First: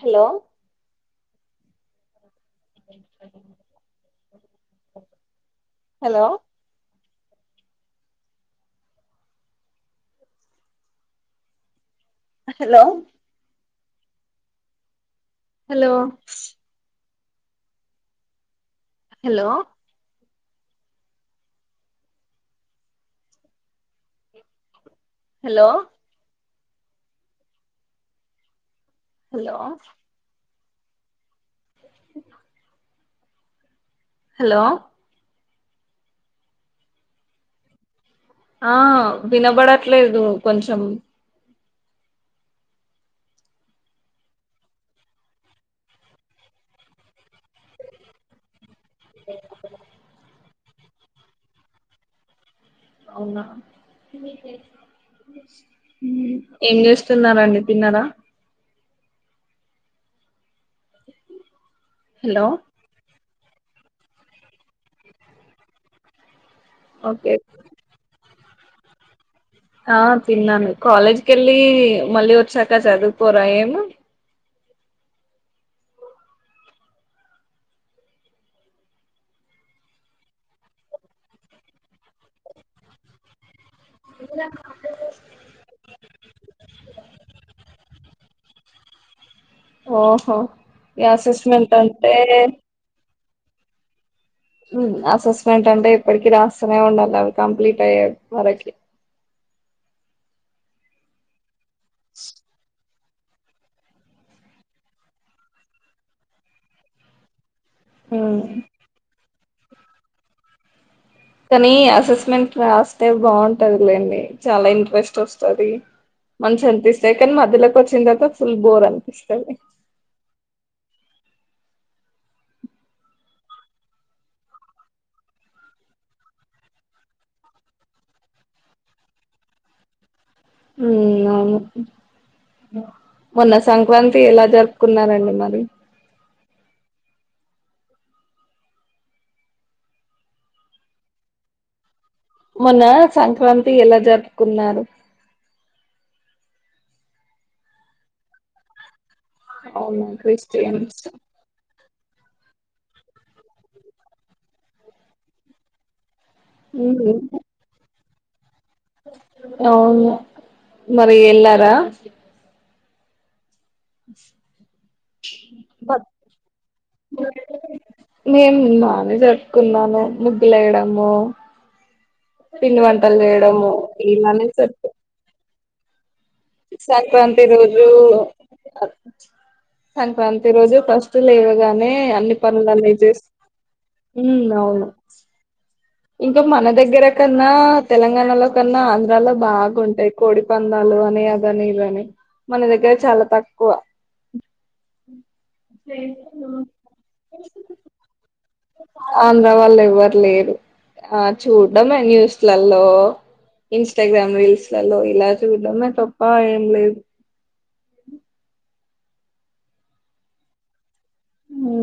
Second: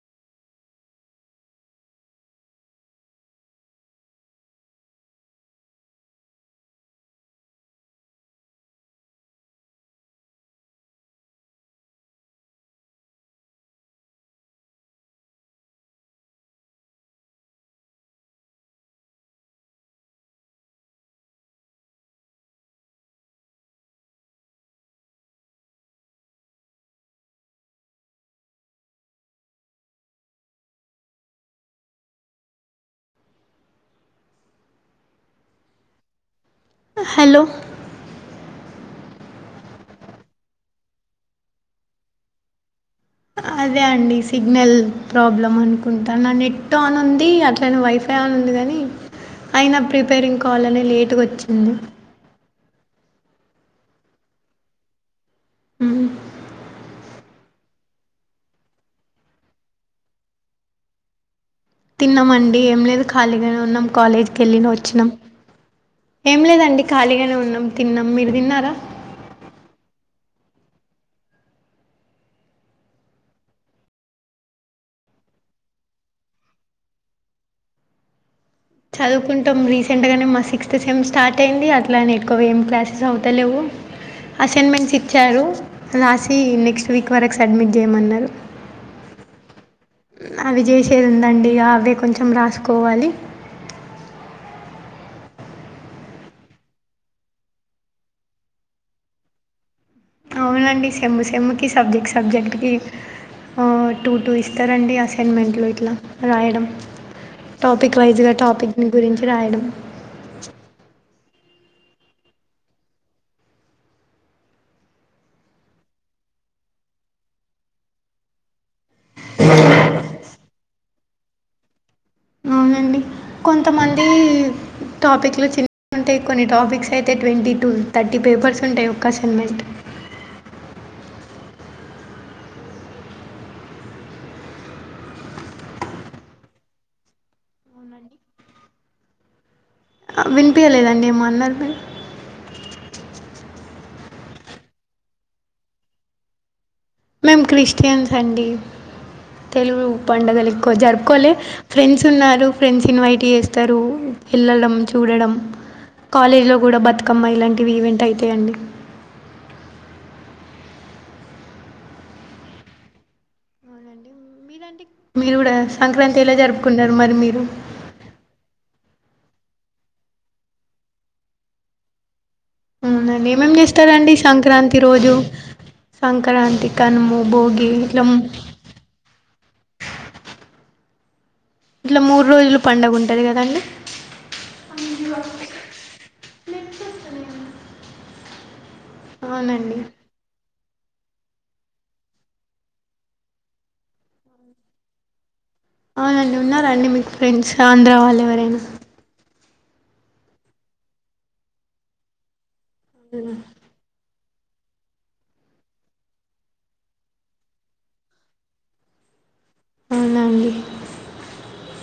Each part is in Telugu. Hello hello hello hello hello hello hello hello ఆ హలో ఆ వినబడట్లేదు కొంచెం అదే అండి సిగ్నల్ ప్రాబ్లమ్ అనుకుంటా నా నెట్ ఆన్ ఉంది అట్లనే వైఫై ఆన్ లో ఉంది కాని అయినా ప్రిపేరింగ్ కావాలనే లేటుగా వచ్చింది అవునా మ్మ్. ఏం చేస్తున్నారాండి తిన్నారా హలో తిన్నామండి ఏం లేదు ఖాళీగానే ఉన్నాం కాలేజీకి వెళ్ళిన వచ్చినాం ఏం లేదండి అండి ఓకే ఖాళీగనే ఉన్నాం తిన్నం. మీరు తిన్నారా? ఆ తిన్నాను కాలేజ్ వెళ్ళి మళ్ళీ వచ్చాక చదువుకోరా ఏమి చదువుకుంటాం రీసెంట్ గానే మా సిక్స్త్ సెమ్ స్టార్ట్ అయింది అట్లా ఎక్కువ ఏం క్లాసెస్ అవుతలేవు అసైన్మెంట్స్ ఇచ్చారు రాసి నెక్స్ట్ వీక్ వరకు సడ్మిట్ చేయమన్నారు ఓహో అవి ఈ చేసేదిందండి అసెస్మెంట్ అవే అంటే కొంచెం రాసుకోవాలి అసెస్మెంట్ అంటే ఇప్పటికి రాస్తూనే ఉండాలి అవి కంప్లీట్ అయ్యే వరకి నో సౌండ్ అవునండి సేమ్ సిమ్ముకు సబ్జెక్ట్ సబ్జెక్ట్కి టూ టూ ఇస్తారండి అసైన్మెంట్లు ఇట్లా రాయడం టాపిక్ వైజ్ గా ఉమ్ టాపిక్ ని గురించి రాయడం కానీ అసెస్మెంట్ రాస్తే బాగుంటదిలేండి చాలా ఇంట్రెస్ట్ వస్తుంది మంచిగా అనిపిస్తది కానీ మధ్యలోకి వచ్చిన తర్వాత ఫుల్ బోర్ అనిపిస్తుంది అవునండి కొంతమంది టాపిక్ లో చి ఉంటాయి కొన్ని టాపిక్స్ అయితే ట్వంటీ టు థర్టీ పేపర్స్ ఉంటాయి ఒక్క ఆన్మెంట్ ఉ అవును మొన్న సంక్రాంతి ఎలా జరుపుకున్నారండి మరి వినిపించలేదండి ఏమో అన్నారు మీరు మొన్న సంక్రాంతి ఎలా జరుపుకున్నారు మేము క్రిస్టియన్స్ అండి తెలుగు అవునా పండుగలు ఎక్కువ క్రిస్టియన్స్ జరుపుకోలే ఫ్రెండ్స్ ఉన్నారు ఫ్రెండ్స్ ఇన్వైట్ చేస్తారు వెళ్ళడం చూడడం కాలేజీలో కూడా ఉమ్, బతుకమ్మ ఇలాంటివి ఈవెంట్ అవుతాయం అండి అవును మరి వెళ్లారా మీరంటే మీరు కూడా బ- సంక్రాంతి ఎలా జరుపుకున్నారు మరి మీరు జరుక్కున్నాను ముగ్గులు వేయడము పిండి వంటలు అవునండి ఏమేం చేయడము చేస్తారండి ఇలానే సంక్రాంతి చేస్తాం రోజు సంక్రాంతి కనుము సంక్రాంతి భోగి రోజు ఇట్లా సంక్రాంతి రోజు ఫస్ట్ లేవగానే ఇట్లా మూడు అన్ని రోజులు పండుగ పనులన్న ఉంటది చేస్త కదండి అవును ఇంకా మన దగ్గర కన్నా తెలంగాణలో కన్నా ఆంధ్రాలో అవునండి బాగుంటాయి కోడి పంద్యాలు పంద్యాలు అని అదని ఇద అని మన దగ్గర చాలా తక్కువ ఎవరైనా ఉన్నండి మీకు ఫ్రెండ్స్ ఆంధ్ర వాళ్ళు ఎవరైనా ఆంధ్ర వాళ్ళు ఎవ్వరు లేరు ఆ చూడ్డమే ఫోన్లో ఇన్స్టాగ్రామ్ లో న్యూస్ లో ఇలా చూడడం తప్ప ఏం లేదు ఉ అవునా అండి ఉ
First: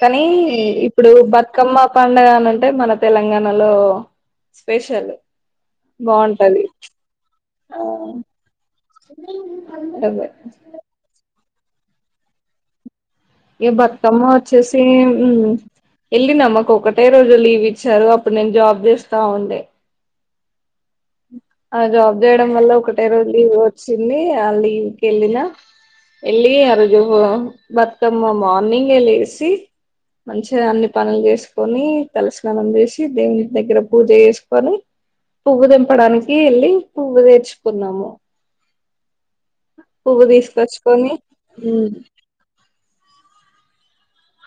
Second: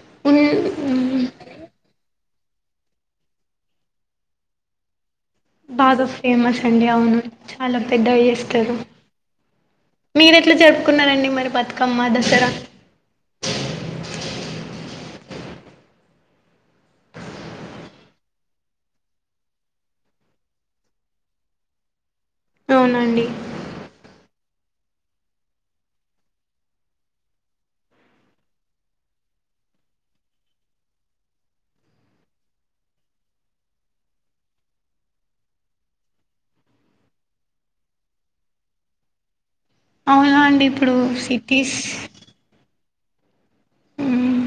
కానీ ఉన్ ఇప్పుడు బతుకమ్మ పండుగ అంటే మన తెలంగాణలో స్పెషల్ బాగా ఫేమస్ బాగుంటది అండి అవును చాలా ఆ పెద్దగా చేస్తారు అదే మీరు ఎట్లా జరుపుకున్నారండి మరి బతుకమ్మ దసరా ఈగా బతుకమ్మ వచ్చేసి వెళ్ళిన మాకు ఒకటే రోజు లీవ్ ఇచ్చారు అప్పుడు నేను జాబ్ చేస్తా ఉండే ఆ జాబ్ చేయడం వల్ల ఒకటే అవునండి రోజు లీవ్ వచ్చింది ఆ లీవ్ వకెళ్ళిన వెళ్ళి ఆ రోజు బతుకమ్మ మార్నింగ్ ఎ లేసి మంచిగా అన్ని పనులు చేసుకొని తలస్నానం చేసి దేవుని దగ్గర పూజ చేసుకొని పువ్వు దింపడానికి వెళ్ళి పువ్వు తెచ్చు కున్నాము పువ్వు అవునా అండి ఇప్పుడు తీసుకొచ్చుకొని సిటీస్ ఉమ్ మ్మ్,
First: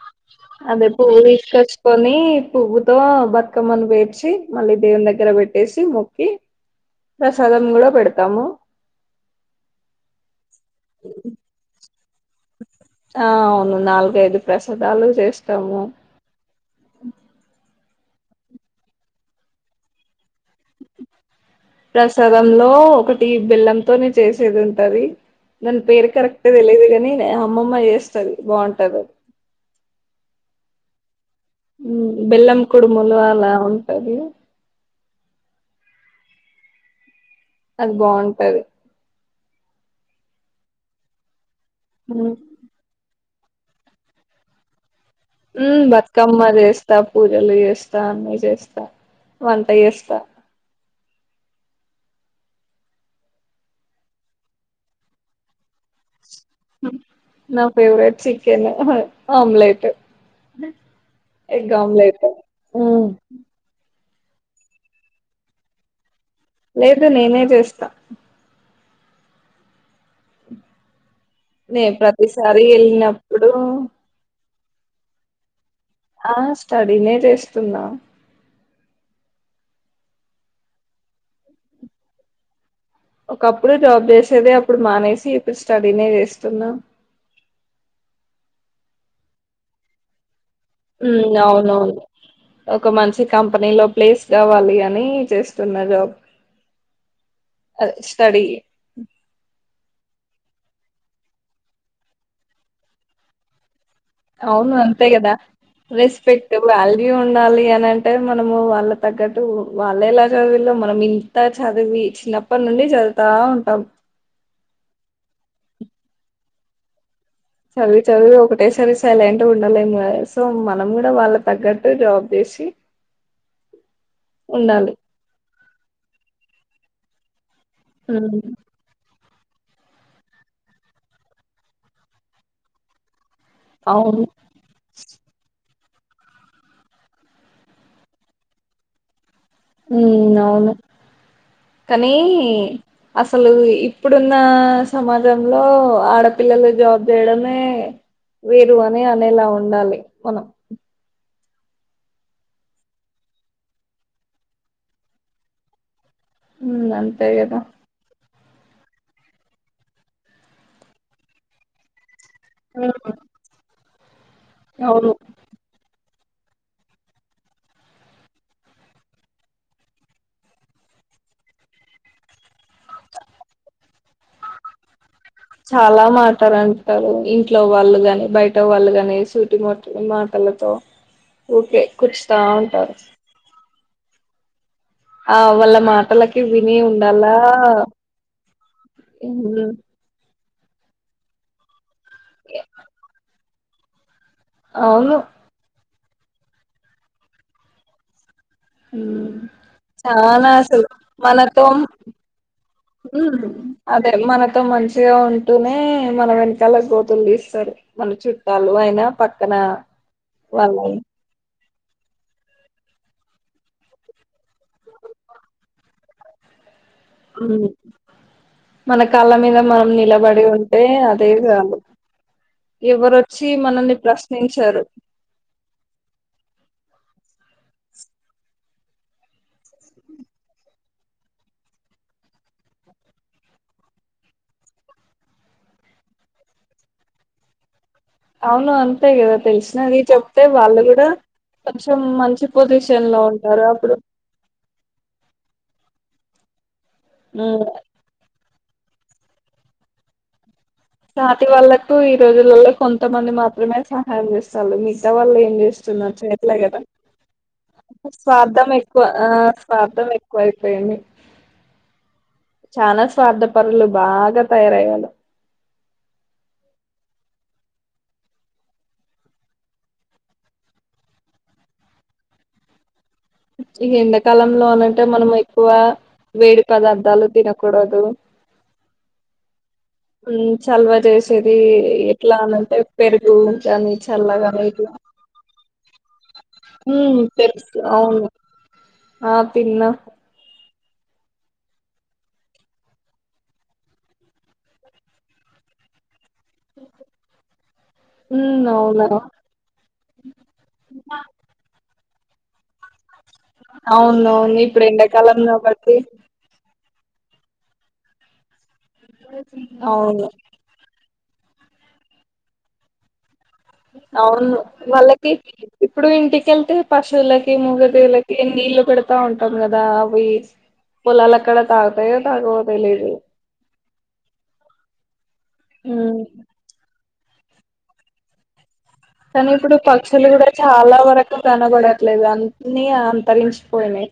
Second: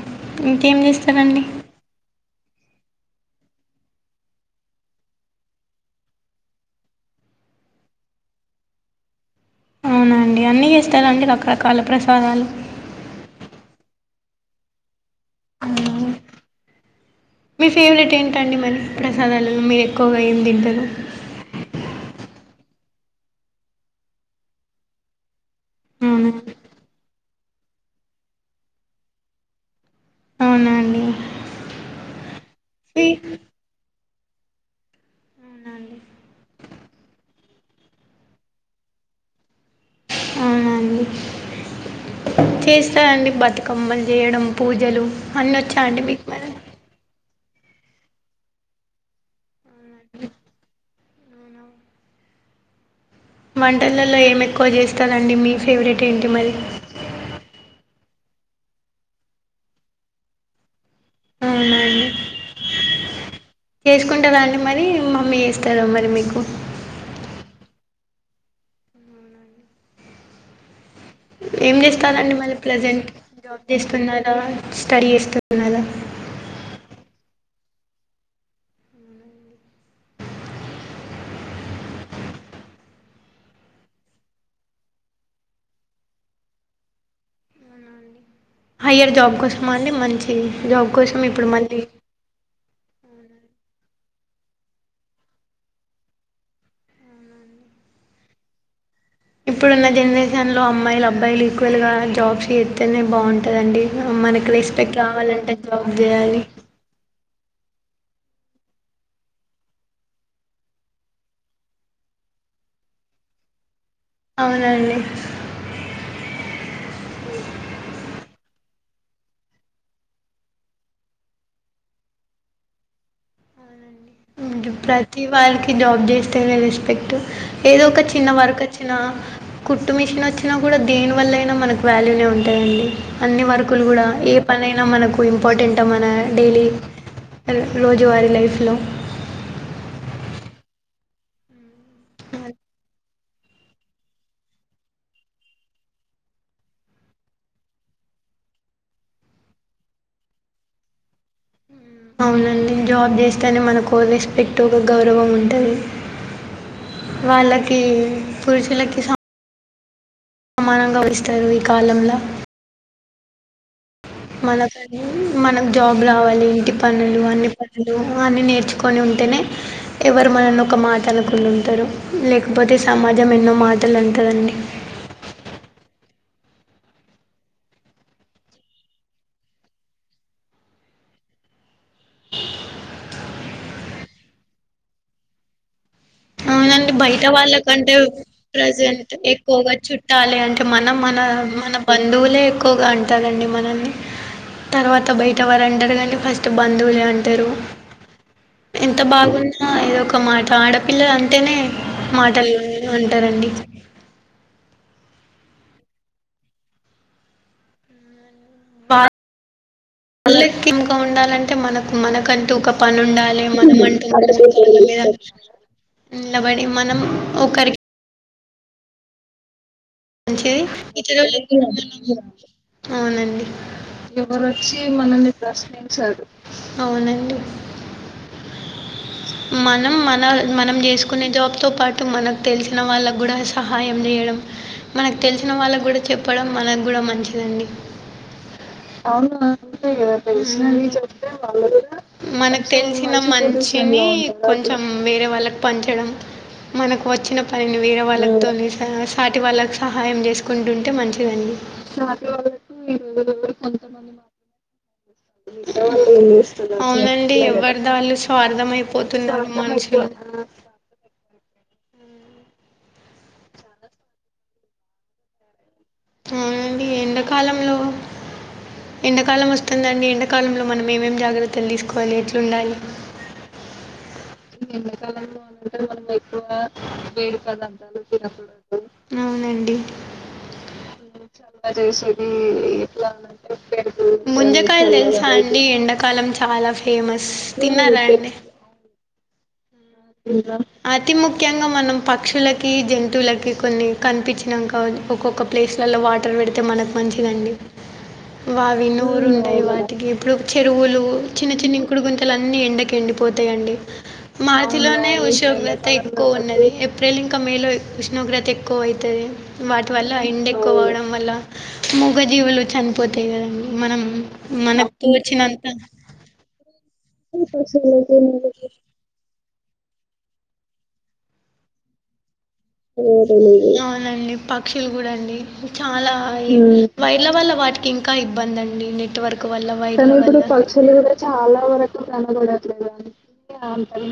ఇంకేం అదే పువ్వు చేస్తారండి తీసుకొచ్చుకొని పువ్వుతో బతుకమ్మను పేర్చి మళ్ళీ దేవుని దగ్గర పెట్టేసి మొక్కి ప్రసాదం కూడా పెడతాము అవునాండి అన్ని చేస్తారు అండి రకరకాల ప్రసాదాలు ఆ అవును నాలుగైదు ప్రసాదాలు చేస్తాము మీ ఫేవరెట్ ఏంటండి మరి ప్రసాదాలలో మీరు ఎక్కువగా ఏం దింటరూ ప్రసాదంలో ఒకటి బెల్లంతోనే చేసేది ఉంటది దాని పేరు అవునా కరెక్టుగా తెలీదు కానీ అమ్మమ్మ చేస్తది బాగుంటది అది అవునా అండి బెల్లం కుడుమలు స్వీట్ అలా ఉంటది అది బాగుంటది అవునా అండి ఉ చేస్తారండి బతుకమ్మలు చేయడం పూజలు అన్నీ వచ్చా ఉమ్ అండి మీకు బతుకమ్మ మరి జేస్తా పూజలు చేస్తా అన్నీ చేస్తా వంట చేస్తా వంటలలో ఏమీ ఎక్కువ చేస్తారుండి మీ ఫేవరెట్ ఏంటి మరి నా ఫేవరేట్ చికెన్ ఆమ్లెట్ ఎగ్ అవునా అండి ఆమ్లెట్ చేసుకుంటారా అండి మరి మమ్మీ చేస్తారా మరి మీకు లేదు నేనే చేస్తా ఏం నే చేస్తారండి మళ్ళీ ప్రతిసారి ప్రజెంట్ వెళ్ళినప్పుడు జాబ్ చేస్తున్నారా స్టడీ చేస్తున్నారా ఆ స్టడీనే చేస్తున్నా ఒకప్పుడు జాబ్ చేసేదే అప్పుడు మానేసి ఇప్పుడు స్టడీనే చేస్తున్నాం హయ్యర్ జాబ్ కోసం అండి మంచి జాబ్ కోసం ఉమ్ ఇప్పుడు మళ్ళీ అవునవును ఒక మంచి కంపెనీ లో ప్లేస్ కావాలి అని చేస్తున్న జాబ్ అదే స్టడీ ఇప్పుడున్న జనరేషన్లో అమ్మాయిలు అబ్బాయిలు ఈక్వల్గా జాబ్స్ చేస్తేనే బాగుంటుందండి మనకి అవును రెస్పెక్ట్ అంతే కదా రావాలంటే జాబ్ చేయాలి రెస్పెక్ట్ వాల్యూ ఉ ఉండాలి అని అంటే మనము వాళ్ళ తగ్గట్టు వాళ్ళ ఎలా చదివులో మనం ఇంత చదివి చిన్నప్పటి నుండి చదువుతా ఉంటాం అవునండి చదువు చదువువి ఒకటే సారి సైలెంట్ గా ఉండలేము సో మనం కూడా వాళ్ళ తగ్గట్టు జాబ్ చే సి ప్రతి వాళ్ళకి జాబ్ చేస్తేనే రెస్పెక్ట్ ఏదో ఒక చిన్న ఉమ్ వర్క్ వచ్చిన కుట్టు మిషన్ వచ్చినా కూడా దేని వల్ల అయినా మనకు వాల్యూనే ఉంటాయండి అన్ని వర్క్ లు కూడా అవును ఏ పనైనా మనకు ఇంపార్టెంట్ అంట మన డైలీ రోజువారీ లైఫ్లో ఉ అవును కానీ అసలు ఇప్పుడున్న సమాజంలో ఆడపిల్లలు జాబ్ చేయడమే వేరు అని అనేలా ఉండాలి మనం అవునని జాబ్ చేస్తేనే మన కో రెస్పెక్ట్ ఒక గౌరవం ఉంటుంది ఉమ్ అంతే కదా వాళ్ళకి పురుషులకి సా సమానంగా వస్తారు ఈ కాలంలో ఆ మనకని మన జాబ్ బ రావాలి ఇంటి పనులు అన్ని పనులు అన్ని నేర్చుకొని ఉంటేనే ఎవరు మనని ఒక మాట మాటాలకులు ఉంటారు లేకపోతే సమాజం ఎన్నో మాటలు అంటుందండి అ చాలా మాటారుంటారు ఇంట్లో వాళ్ళు ని బయట వాళ్ళు ని సూటి మట్ని మాట ళతో ఊకే కూర్చుతా ఉంటారు ఆ వాళ్ళ మాటల డి బయట వాళ్ళకంటే ప్రజెంట్ ఎక్కువగా ఉమ్ చుట్టాలి అంే అంటే మనం మన మన బంధువులే ఎక్కువగా అంటారుండి మనల్ని తర్వాత అవును బయట వారు అంటారు కానీ ఫస్ట్ బంధువులే అంటారు ఎంత బాగున్నా ఏదొ ఒక మాట చానా అసలు ఆడపిల్లల మనతో అదే మనతో మంచి మగా ఉంటూనే మన వెనకాల గోతులు తీస్తారు మన చుట్టాలు అయినా పక్కన వాళ్ళ మళ్ళెక్కిమ్గా ఉమ్ ఉండాలంటే మనకు మనకంటూ ఒక పని ఉండాలి మన అంటూ మీద నిలబడి మనం ఒకరికి మన కాళ్ళ మీద మనం నిలబడి ఇ ఉంటే అదే చాలు అవునండి ఎవరొచ్చి మనల్ని ఎవరుొచ్చి ప్రశ్నించారు మనల్ని ప్రశ్నించారు అవునండి మనం మన మనం చేసుకునే జాబ్తో పాటు మనకు తెలిసిన వాళ్ళకు కూడా సహాయం చేయడం మనకు తెలిసిన వాళ్ళకి కూడా చెప్పడం మనకు కూడా మంచిదండి అవును అంతే కదా అవునుంటాయి తెలిసినది కదా తె చెప్తే వాళ్ళు చె కూడా కొంచెం మంచి మనకు తె పొజిషన్ ిన లో ఉంటారు అప్పుడు మంచిని కొంచెం వేరే వాళ్ళకి పంచడం మనకు వచ్చిన ఉమ్, పనిని వేరే వాళ్ళకు తని సాటి వాళ్ళకు సహాయం చేసు సాతి వాళ్ళలకు ఈ రోజులలో వాళ్ళకు ఈ కొంతమంది రోజులలో మాత్రమే కొంతమంది సహాయం మాత్రం చేస్తారు మిగతా వాళ్ళ మిగతా వాళ్ళు ఏం చే చేస్తున్నారు కదా అవునండి ఎవరిది వాళ్ళు స్ార్ం ఎక్ స్వార్థమైపోతున్నారు మనుషులు స్వార్ం ఎక్కువ పోమ చనా స్వార్థ పరులు బాగా తయారయ్యళ అవునండి ఎండాకాలంలో ఎండాకాలం వస్తుందండి ఎండాకాలంలో మనం ఏమేం జాగ్రత్తలు తీసుకోవాలి ఎట్లుండాలి ఇంంద ఈ ఎండాకాలంలో అంట మనం ఎక్కువ వేడి పదార్థాలు వేడి పదార్ంతాలు తినకూడదు తినకూడదు అవునండి ఉమ్ చల్వ చేసేది చ జైశరి ఎట్లా అనంటే ఇలా పెరుగు ప గాని చల్లగాని తె అండి ఎండాకాలం చాలా ఫేమస్ తె తిన్నారా అవును అండి ఆ పన్న అతి ముఖ్యంగా మనం పక్షులకి జంతువులకి కొన్ని కనిపించినాక ఒక్కొక్క ప్లేస్లలో వా అట్టర్ పెడితే మనకు మంచిదండి ఉమ్ వావి అవునా నూరు ఉంటయి వాటికి ఇప్పుడు చెరువులు చిన్న చిన్న కుకుడు గుంతలు అన్నీ ఎండకండి పోతాయండి మా అవునవును ఇప్పుడు ఇలోనే ఎండాకాలం ఉష్ణోగ్రత కాబట్టి ఎక్కువ ఉన్నది ప్రేలింక మేలో ఉష్ణోగ్రత ఎక్కువ అవుతుంది వాటి వల్ల అవును ఎండ ఎక్కువ అవడం వల్ల మూగజీవులు చనిపోతాయి కదమ్ అవును వాళ్ళకి ఇప్పుడు ఇంటికిెళ్తే పశువులకి మూగదేవులకి పశువులకి నీళ్ళలు పెడతా ఉంటు ప్పం కదా అవి పొలాలక్కడ తాగతాయ తాగ అవునండి పక్షులు కూడా అండి చాలా ఉమ్ వైర్ల వల్ల వాటికి ఇంకా ఇబ్బంది అండి ఇప్పుడు కానీ పక్షులు ఇప్పుడు కూడా పక్షులు చాలా కూడా వరకు చాలా వరకు కనబడట్లేదు అన్ని కనబడట్లేదు అండి అంతరించిపోయినాయి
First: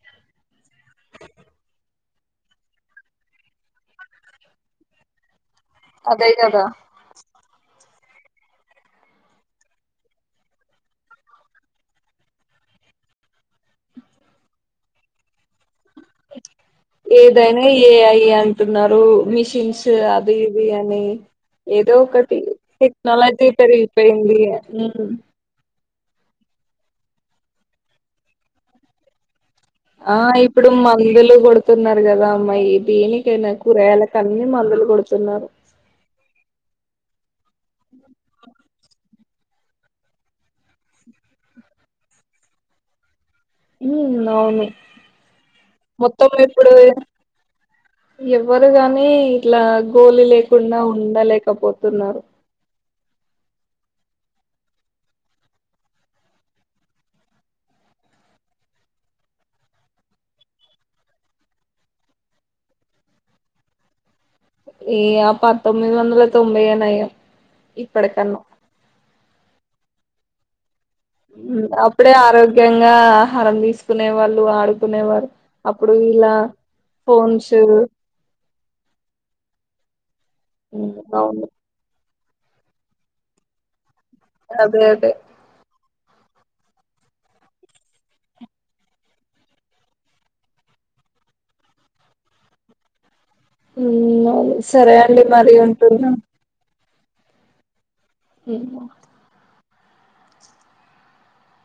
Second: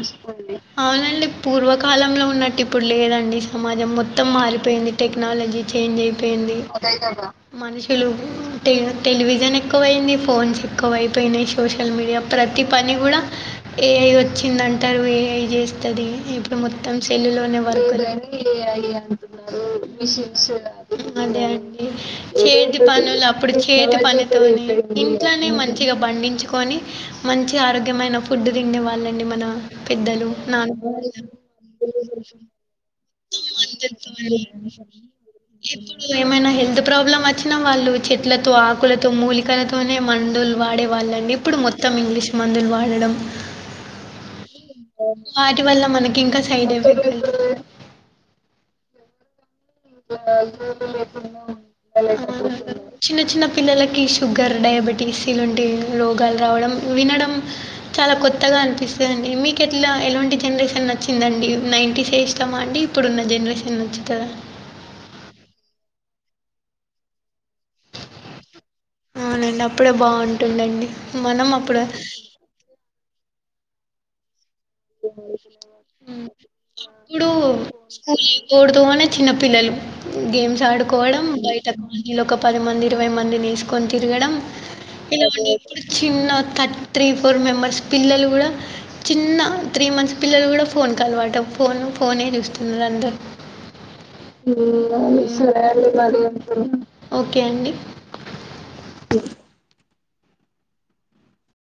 అవునండి పూర్వ కాలంలో ఉన్నట్టు ఇప్పుడు లేదండి సమాజం మొత్తం మారిపోయింది టెక్నాలజీ చేంజ్ అదే అయిపోయింది కదా మనుషులు టె టెలివిజన్ ఎక్కువైంది ఫోన్స్ ఎక్కువైపోయినాయ్ సోషల్ మీడియా ప్రతి పని గుడా ఏఐ వచ్చింది అంటారు ఏఐ జెస్తది ఇప్పుడు మొత్తం సెల్లు లోనే ఏదైనా వర్క్ ఏఐ లన్ అంటున్నారు మిషిన్స్ అది ఇది అని అదే అండి ఏదో ఒకటి చేతి పనుల టెక్నాలజీ అప్పుడు చేతి పెరిగిపోయింది పనితోనే ఉమ్. ఇంట్లోనే మంచి మంచిగా పండించుకొని మంచి ఆరోగ్యమైన ఫుడ్ తినే వాళ్ళండి మన ఆ పెద్దలు ఇప్పుడు నాన్న వాళ్ళు మందులు కొడుతున్నారు కదా అమ్మాయ్ దీని కైనా అంతతోని కూరగాయలకన్ని మందులు గొడుతున్నారు ఇప్పుడు ఏమైనా హెల్త్ ప్రాబ్లమ్ వచ్చినా వాళ్ళు చెట్లతో ఆకులతో మూలికలతోనే మందులు వాడే వాళ్ళండి ఇప్పుడు మొత్తం ఇంగ్లీష్ మందులు వాడడం ఉమ్, అవును వాటి వల్ల మనకి మొత్తం ఇంకా సైడ్ ఇప్పుడు ఎఫెక్ట్ ఉ ఎవ్వరు గాని ఇట్లా గోలి లేకుండా ఉండలేకపోతున్నారు చిన్న చిన్న పిల్లలకి షుగర్ డయాబెటీస్ ఇలాంటి రోగాలు రావడం వినడం చాలా కొత్తగా అనిపిస్తది అం డి మీకు ఎట్లా ఎలాంటి జనరేషన్ నచ్చిందండి నైంటీసే ఏ ఇష్టమా అండి ఇప్పుడున్న జనరేషన్ నచ్చుతదా ఏ ఆ పంతొమ్మిది వందల తొంభై ఏ నయమ్ అవునండి అప్పుడే బాగుంటుంది అండి అప్పుడే ఆరోగ్యంగా ఆహారం తీసుకునే వాళ్ళు ఆడు ఇప్పుడు ఫోన్స్ [unintelligible] పుడుతూనే చిన్న పిల్లలు గేమ్స్ ఆడుకోవడం అవును బయట ఇళ్ళొక పది మంది ఇరవై మందినిఏసుకొని తిరగడం అదే అదే [unintelligible] చిన్న థర్ త్రీ ఫోర్ మెంబర్స్ పిల్లలు కూడా చిన్న త్రీ మంత్స్ పిల్లలు కూడా ఫోన్ కలవాట ఫోను ఫోనే జూస్తన్నారు ఉమ్, సరే అండి మరి ఉంటున్నా అందరూ ఓకే అండి ఏ